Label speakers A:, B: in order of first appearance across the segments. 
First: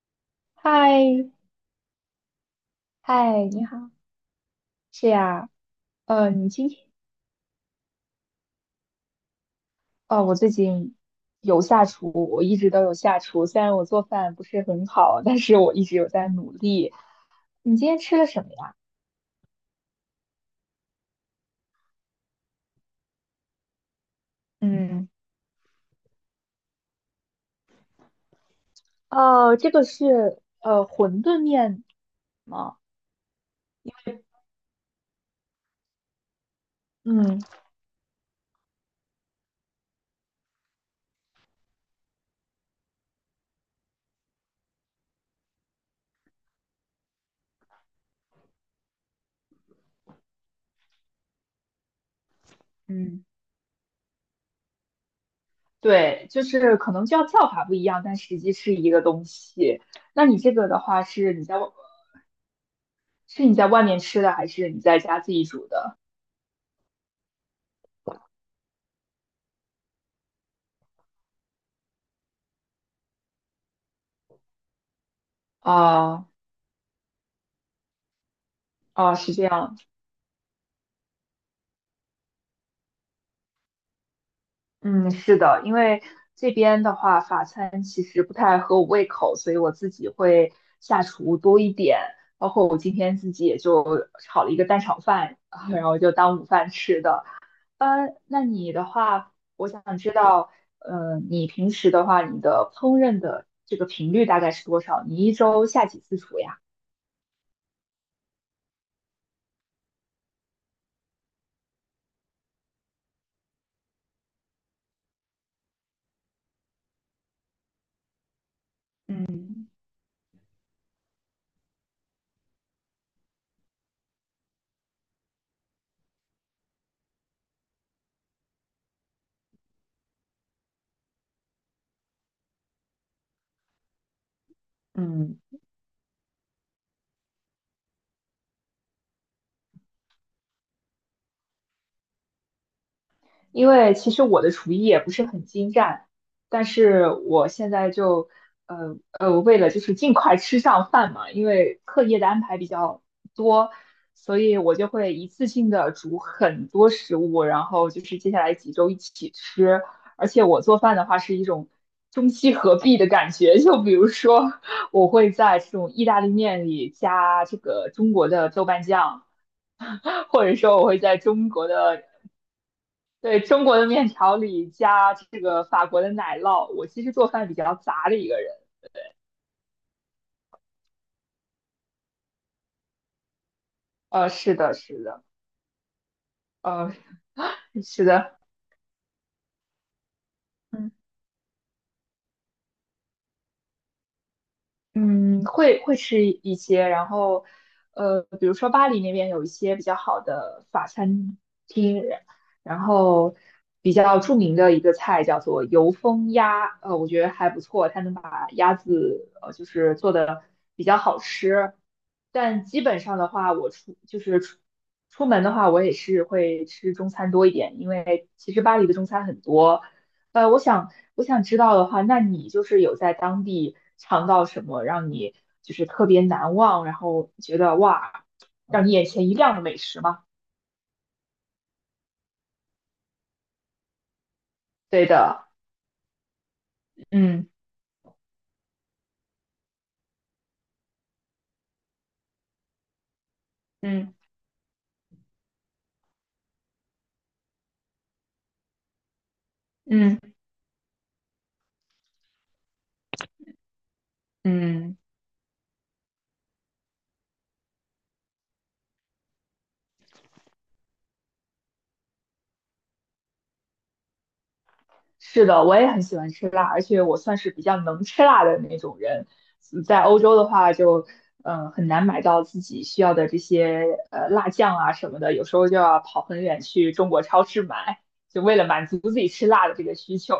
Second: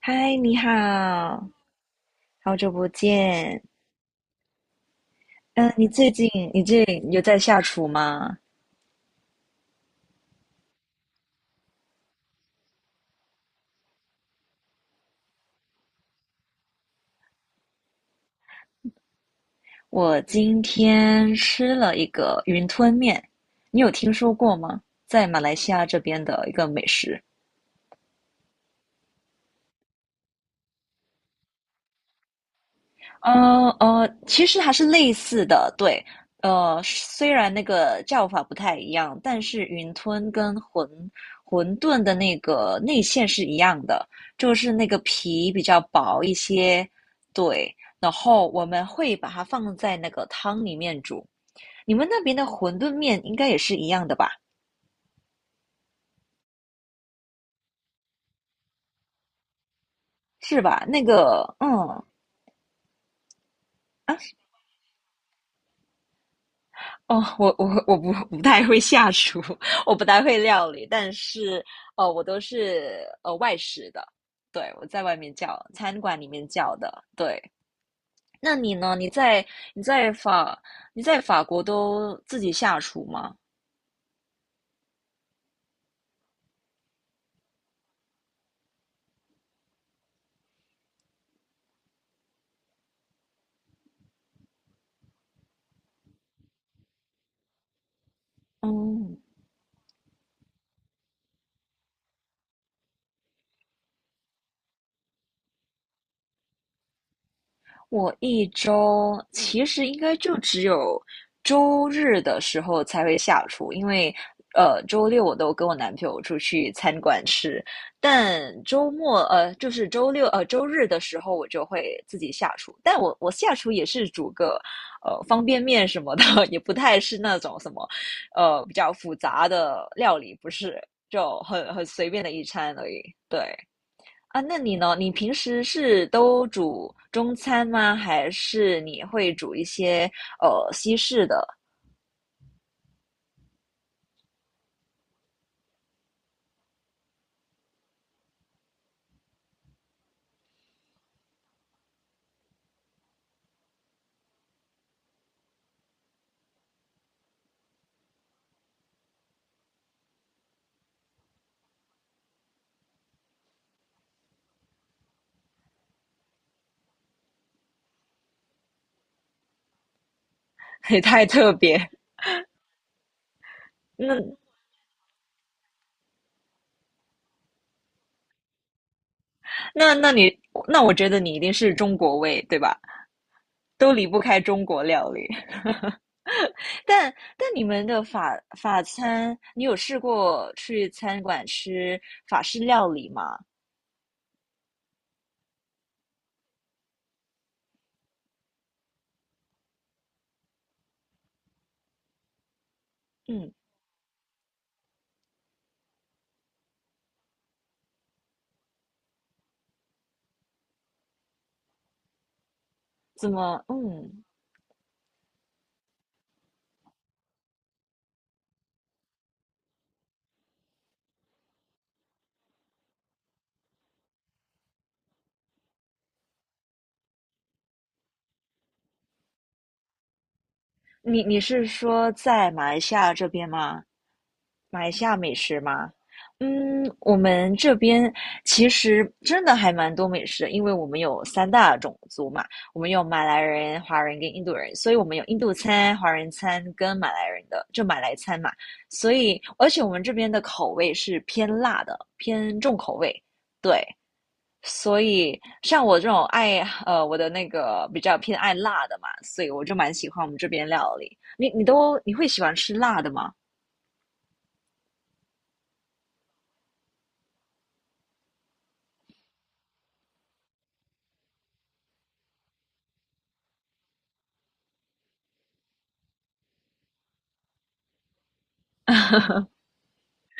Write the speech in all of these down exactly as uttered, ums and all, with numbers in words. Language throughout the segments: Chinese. A: 嗨，你
B: 嗨，
A: 好，好久不
B: 嗨，
A: 见。
B: 你好，是呀，
A: 嗯、你最近
B: 呃，你
A: 你
B: 今天，
A: 最近有在下厨吗？
B: 哦，我最近有下厨，我一直都有下厨，虽然我做饭不是很好，但是我一直有在努力。你今天吃了什么呀？
A: 我今天吃了一个云吞面，你有听说过吗？
B: 嗯，
A: 在马来西亚这边的一个美食。
B: 哦，这个是呃馄饨面吗？
A: 呃呃，其实还是类似的，对，呃，虽
B: 嗯，
A: 然那个叫法不太一样，但是云吞跟馄馄饨的那个内馅是一样的，就是那个皮比较薄一些，对，然后我们会把它放在那个汤里面煮。你们那边的馄饨面
B: 嗯，
A: 应该也是一样的吧？
B: 对，就是可能叫叫法不一样，但实际是一个东西。那你这
A: 是
B: 个的
A: 吧？那
B: 话，是
A: 个，
B: 你在外
A: 嗯，
B: 是你在外面
A: 啊，
B: 吃的，还是你在家自己煮的？
A: 哦，我我我不不太会下厨，我不太会料理，但是呃，我都是呃外食的，对，我在外面叫，餐馆里
B: 啊、
A: 面叫的，对。那你呢？你
B: 啊、是
A: 在
B: 这样。
A: 你在法你在法国都自己下厨吗？
B: 嗯，是的，因为这边的话，法餐其实不太合我胃口，所以我自己会下厨多一点。包括我今天自己也就炒了一个蛋炒饭，啊然后就当午饭吃的。呃，那你的
A: 嗯，
B: 话，我想知道，呃，你平时的话，你的烹饪的这个频率大概是多少？你一周下几次厨呀？
A: 我一周其实应该就只有周日的时候才会下厨，因为呃周六我都跟我男朋友出去餐馆吃，但周末呃
B: 嗯，
A: 就是周六呃周日的时候我就会自己下厨，但我我下厨也是煮个呃方便面什么的，也不太是那种什么呃比较复杂的料理，不是，就很很随便的一餐而已，对。啊，那你呢？你平
B: 嗯
A: 时是都煮中餐吗？还是你会煮一些呃西式的？
B: 因为其实我的厨艺也不是很精湛，但是我现在就，呃呃，为了就是尽快吃上饭嘛，因为课业的安排比较多，所以我就会一次性的煮很多食物，然后就是接下来几周一起吃。而且我做饭的话是一种中西合璧的感觉，就比如说我会在这种意大利面里加这个中国的豆瓣酱。或者说我 会
A: 也
B: 在
A: 太
B: 中
A: 特
B: 国
A: 别。
B: 的。对，中国的面条
A: 那
B: 里加这个法国的奶酪，我其实做饭比较杂的一个人。
A: 那那你那我觉得你一定是中国味，对吧？都离不
B: 呃，
A: 开
B: 是
A: 中
B: 的，
A: 国
B: 是
A: 料理。
B: 的，呃，
A: 但但你们的
B: 是
A: 法
B: 的，
A: 法餐，你有试过去
B: 嗯。
A: 餐馆吃法式料理吗？
B: 嗯，会会吃一些，然后，呃，比如说巴黎那边有一些比较好的法餐厅，然后
A: 嗯，
B: 比较著名的一个菜叫做油封鸭，呃，我觉得还不错，它能把鸭子呃就是做的比较好吃，但基本上的
A: 怎
B: 话，
A: 么？
B: 我出就
A: 嗯，
B: 是出出门的话，我也是会吃中餐多一点，因为其实巴黎的中餐很多。呃，我想我想知道的话，那你就是有在当地尝到什么让你就是特别难忘，然后觉得哇，让你眼前一亮的美食吗？
A: 你你是说在马来西亚这边吗？马来西
B: 对
A: 亚美
B: 的，
A: 食吗？嗯，我
B: 嗯
A: 们这边其实真的还蛮多美食的，因为我们有三大种族嘛，我们有马来人、华
B: 嗯
A: 人跟印度人，所以我们有印度餐、华人餐跟马来人的，就马来餐嘛。所以，而且我们这
B: 嗯
A: 边的口味是偏辣的，偏重口味，对。
B: 嗯，
A: 所以，像我这种爱呃我的那个比较偏爱辣的嘛，所以我就蛮喜欢我们这边料理。你你都你会喜欢吃辣的吗？
B: 是的，我也很喜欢吃辣，而且我算是比较能吃辣的那种人。在欧洲的话就，呃很难买到自己需要的这些呃辣酱啊什么的，有时候就要跑很远去中国超市买，就为了满足自己吃辣的这个需求。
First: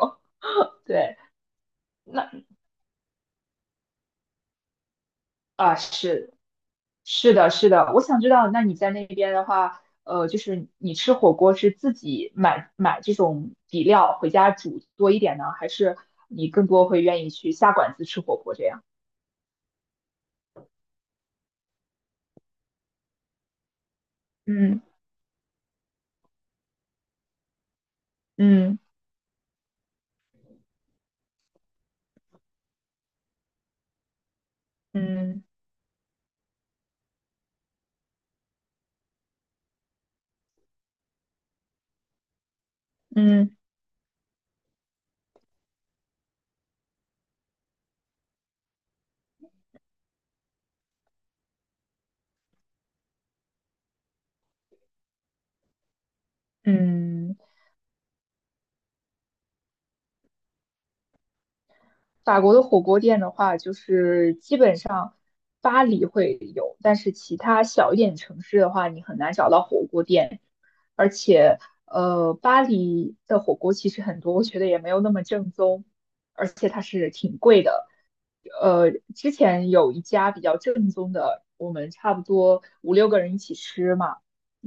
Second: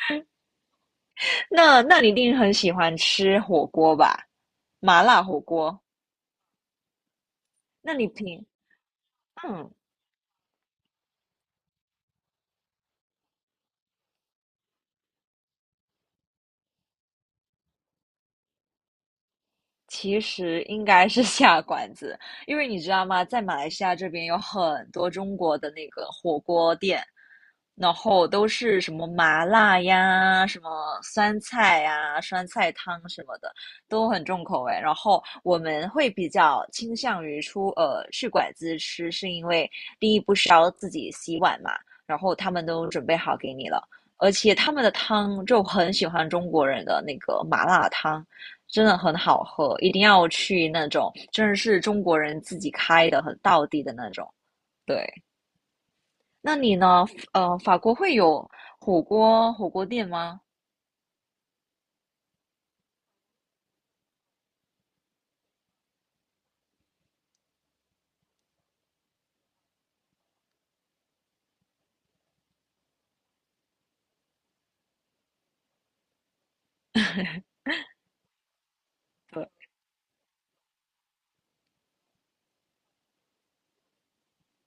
B: 对。
A: 那那你一
B: 那。
A: 定很喜欢吃火锅吧？麻辣火
B: 啊，
A: 锅。
B: 是是的，是的，
A: 那
B: 我
A: 你
B: 想知
A: 平，
B: 道，那你在那边的
A: 嗯，
B: 话，呃，就是你吃火锅是自己买买这种底料回家煮多一点呢，还是你更多会愿意去下馆子吃火锅这样？
A: 其实应该是 下馆子，因为你知道吗，在马来西亚这边有
B: 嗯
A: 很多中国的那个火锅店，然后都
B: 嗯
A: 是什么麻辣呀、什么酸菜呀、酸菜汤什么的，都很重口味。然后
B: 嗯
A: 我们会比较倾向于出呃去馆子吃，是因为第一不需要自己洗碗嘛，然后他们都准备好
B: 嗯
A: 给
B: 嗯。
A: 你了，而且他们的汤就很喜欢中国人的那个麻辣汤。真的很好喝，一定要去那种真的是中国人自己开的，很道地的那种。对，那你呢？
B: 嗯
A: 呃，法国会有火锅火锅店吗？
B: 法国的火锅店的话，就是基本上巴黎会有，但是其他小一点城市的话，你很难找到火锅店。而且，呃，巴黎的火锅其实很多，我觉得也没有那么正宗。呃，之
A: 对，
B: 前有一家比较正宗的，我们差不多五六个人一起吃嘛，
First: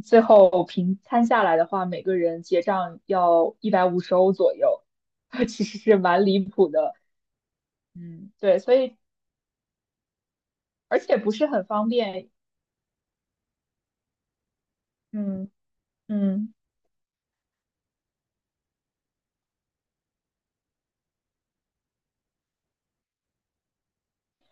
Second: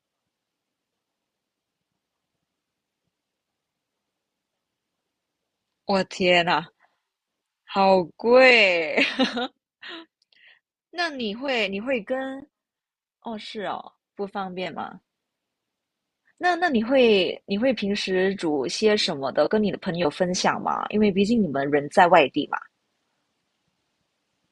B: 最后平摊下来的话，每个人结账要一百五十欧左右，其实是
A: 我
B: 蛮离
A: 天呐，
B: 谱的。
A: 好
B: 嗯，对，所以
A: 贵！
B: 而
A: 那
B: 且不
A: 你
B: 是很
A: 会你
B: 方
A: 会
B: 便。
A: 跟哦是哦，不方便吗？
B: 嗯
A: 那
B: 嗯。
A: 那你会你会平时煮些什么的，跟你的朋友分享吗？因为毕竟你们人在外地嘛。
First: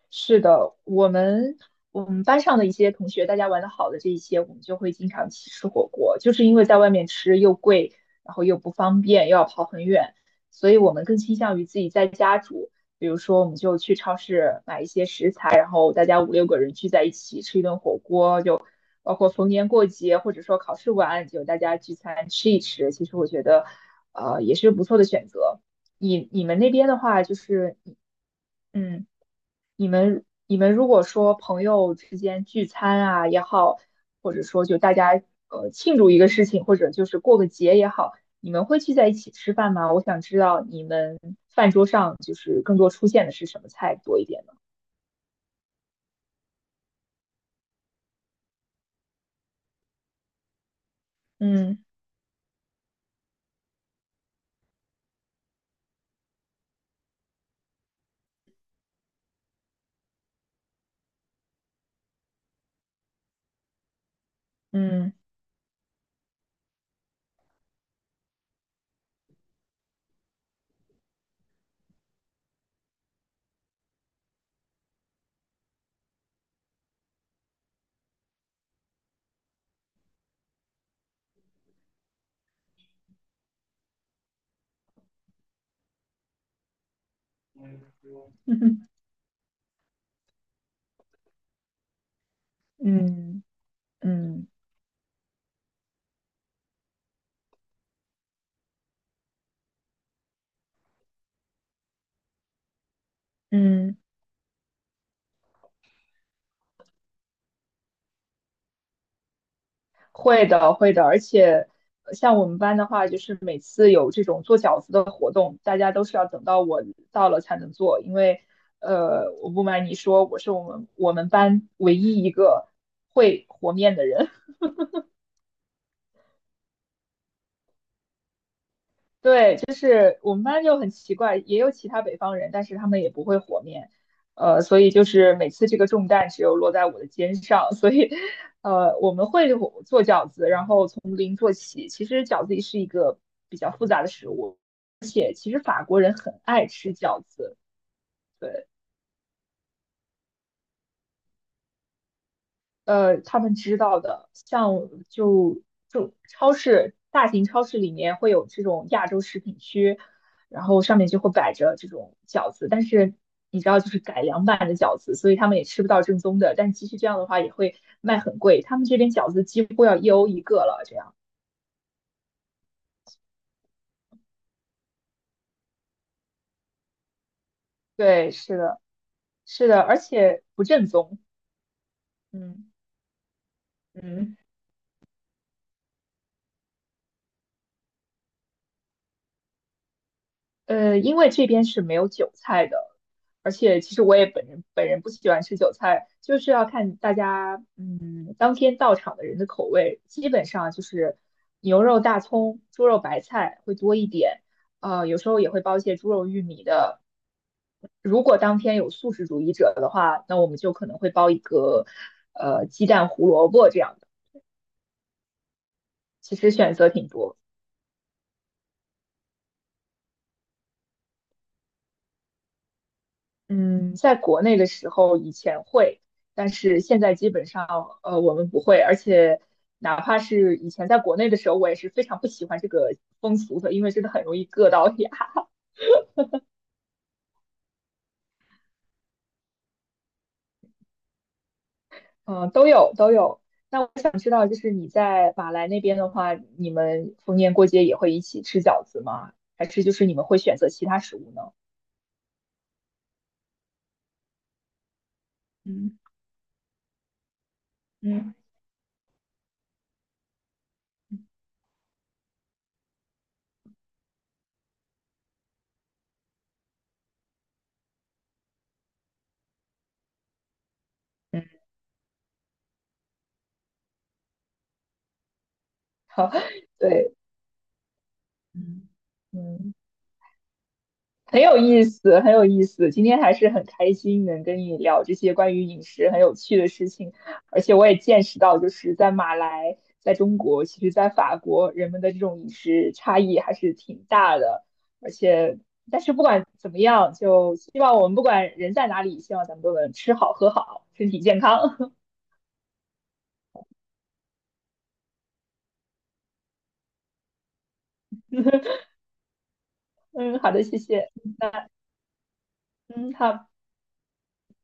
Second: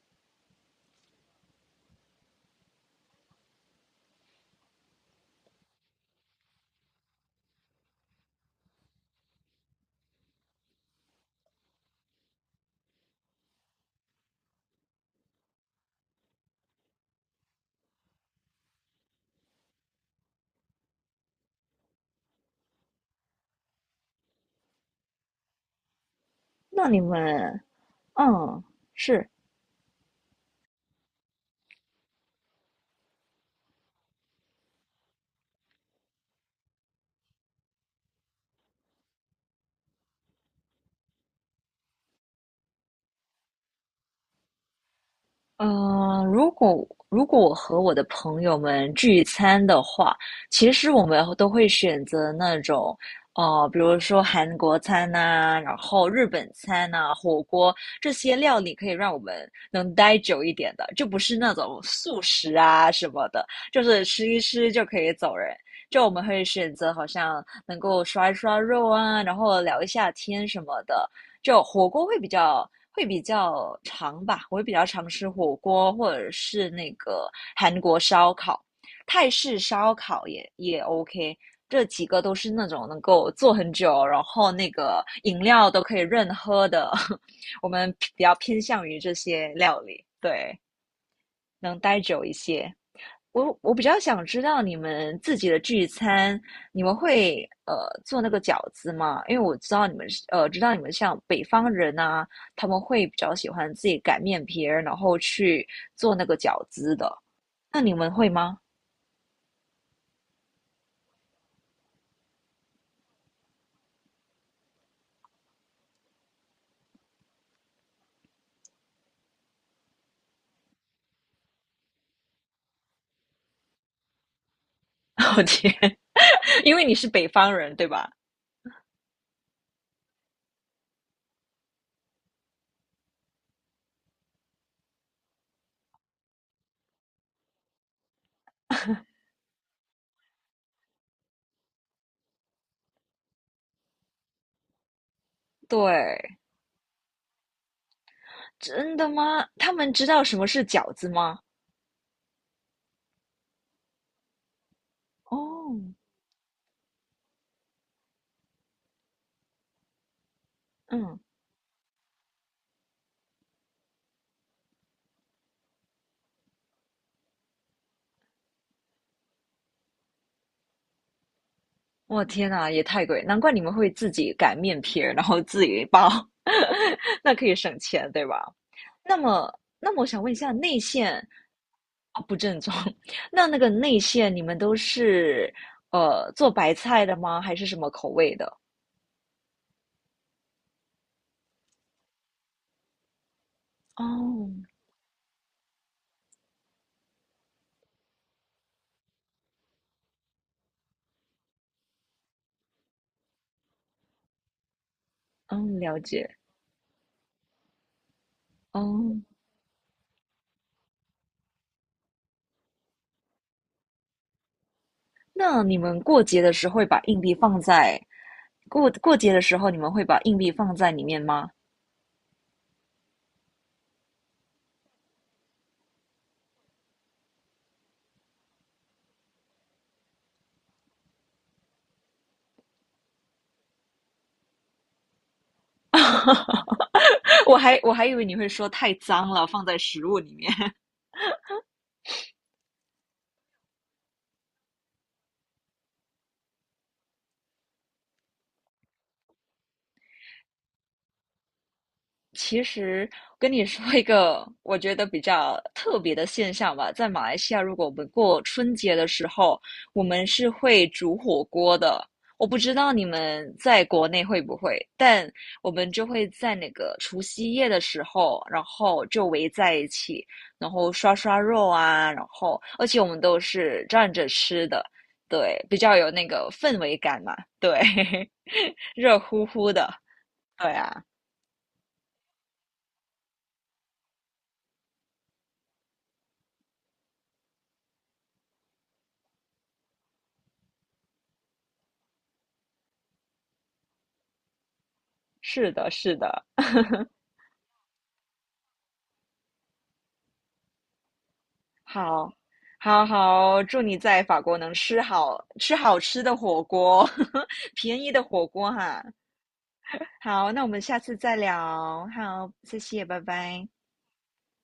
B: 是的，我们我们班上的一些同学，大家玩的好的这一些，我们就会经常去吃火锅，就是因为在外面吃又贵，然后又不方便，又要跑很远，所以我们更倾向于自己在家煮。比如说，我们就去超市买一些食材，然后大家五六个人聚在一起吃一顿火锅，就包括逢年过节或者说考试完，就大家聚餐吃一吃。其实我觉得，呃，也是不错的选择。你你们那边
A: 那
B: 的
A: 你
B: 话，就
A: 们
B: 是，
A: 嗯
B: 嗯。
A: 是。
B: 你们你们如果说朋友之间聚餐啊也好，或者说就大家呃庆祝一个事情，或者就是过个节也好，你们会聚在一起吃饭吗？我想知道你们饭桌上就是更多出现的是什么菜多一点呢？
A: 嗯，如果如果我和我的朋友们聚餐的话，其实我们都会
B: 嗯
A: 选择那种，呃，比如说韩国餐呐、然后日本餐呐、火锅这些料理，可以让我们能待久一点的，就不是那种速食啊什么的，就是吃一吃就可
B: 嗯
A: 以走人。就我们会选择好像能够刷一刷肉啊，然后聊一下天什么的，就火锅会比较会比较长吧，我会比较常吃火锅或者是那个韩国烧烤、泰式烧烤也也 OK，这几个都是那种能够做很久，然后那个饮料都可以任喝的，我们比较偏向于 这些料理，对，能待久一些。
B: 嗯
A: 我我比较想知
B: 嗯
A: 道你们自己的聚餐，你们会呃做那个饺子吗？因为我知道你们是呃知道你们像北方人啊，他们会比较喜欢自
B: 嗯。
A: 己擀面皮儿，然后去做那个饺子的。那你们会吗？
B: 会的，会的，而且呃像我们班的话，就是每次有这种做饺子的活动，大家都是要等到我到了才能做，因为呃，我不瞒你说，我是我们我们班唯一一个会和面的人。
A: 我天，因为你是北方人，对吧？
B: 对，就是我们班就很奇怪，也有其他北方人，但是他们也不会和面，呃，所以就是每次这个重担只有落在我的肩上，所以呃，我们会做饺子，然后从零做起。其实饺子也是一个比较复杂的食物。其实法国人
A: 对，
B: 很爱吃饺子，对，
A: 真的吗？他们知道什么是饺子吗？
B: 呃，他们知道的，像就
A: 哦，
B: 就超市大型超市里面会有这种亚洲食品区，然后上面
A: 嗯，
B: 就会摆着这种饺子，但是你知道就是改良版的饺子，所以他们也吃不到正宗的，但即使这样的话也会卖很贵，他们这边饺子几乎要一欧一个了，这样，
A: 我天呐，也太贵，难怪你们会自己擀面皮儿，然后自己包，那可以省钱，对
B: 对，
A: 吧？
B: 是的，
A: 那么，
B: 是的，
A: 那
B: 而
A: 么我想问一
B: 且
A: 下，
B: 不
A: 内
B: 正
A: 线
B: 宗，
A: 啊不正
B: 嗯
A: 宗，那那个内线
B: 嗯。
A: 你们都是呃做白菜的吗？还是什么口味的？
B: 呃，因为这边是没有韭菜的，而且其实我也本
A: 哦，
B: 人本人不喜欢吃韭菜，就是要看大家嗯当天到场的人的口味，基本上就是牛肉、大葱、猪肉、白菜会多一点，呃，有时候也会包
A: 嗯，
B: 一些
A: 了
B: 猪肉、
A: 解。
B: 玉米的。如果当天有素
A: 哦，
B: 食主义者的话，那我们就可能会包一个呃鸡蛋、胡萝卜这样的，
A: 那你们过
B: 其
A: 节
B: 实
A: 的时
B: 选
A: 候会
B: 择
A: 把
B: 挺
A: 硬币
B: 多。
A: 放在过过节的时候，你们会把硬币放在里面吗？
B: 嗯，在国内的时候以前会，但是现在基本上呃我们不会，而且哪怕是以前在国内的时候，我也是非常不喜欢这个风俗的，因为真的很容易硌到牙。
A: 我还我还以为你会说太脏了，放在食物里面。
B: 嗯，都有都有。那我想知道，就是你在马来那边的话，你们逢年过节也会一起吃饺子吗？还是就是你们会选择其他食物呢？
A: 其实跟你说一个我觉得比较特
B: 嗯
A: 别的现象吧，在马来西亚，如果我们
B: 嗯
A: 过春节的时候，我们是会煮火锅的。我不知道你们在国内会不会，但我们就会在那个除夕夜的时候，然后就围在一起，然后刷刷
B: 嗯，
A: 肉啊，然后而且我们都是站着吃的，对，比较有那
B: 好，
A: 个氛 围
B: 对，
A: 感嘛，对，
B: 嗯。
A: 热乎乎
B: 嗯。
A: 的，对啊，
B: 很有意思，很有意思。今天还是很开心能跟你聊这些关于饮食很有趣的事情，而且我也见识到，就是在马来，在中国，其实在法国，人们的这种饮食差异还是挺大的。而且，
A: 是的，
B: 但是
A: 是
B: 不
A: 的。
B: 管怎么样，就希望我们不管人在哪里，希望咱们都能吃好喝好，身体健康。
A: 好，好好，祝你在法国能吃好吃好吃的火锅，便宜的火锅 哈。
B: 嗯，
A: 好，
B: 好
A: 那
B: 的，
A: 我
B: 谢
A: 们下
B: 谢。
A: 次再
B: 那
A: 聊。好，谢谢，
B: 嗯，
A: 拜
B: 好。
A: 拜。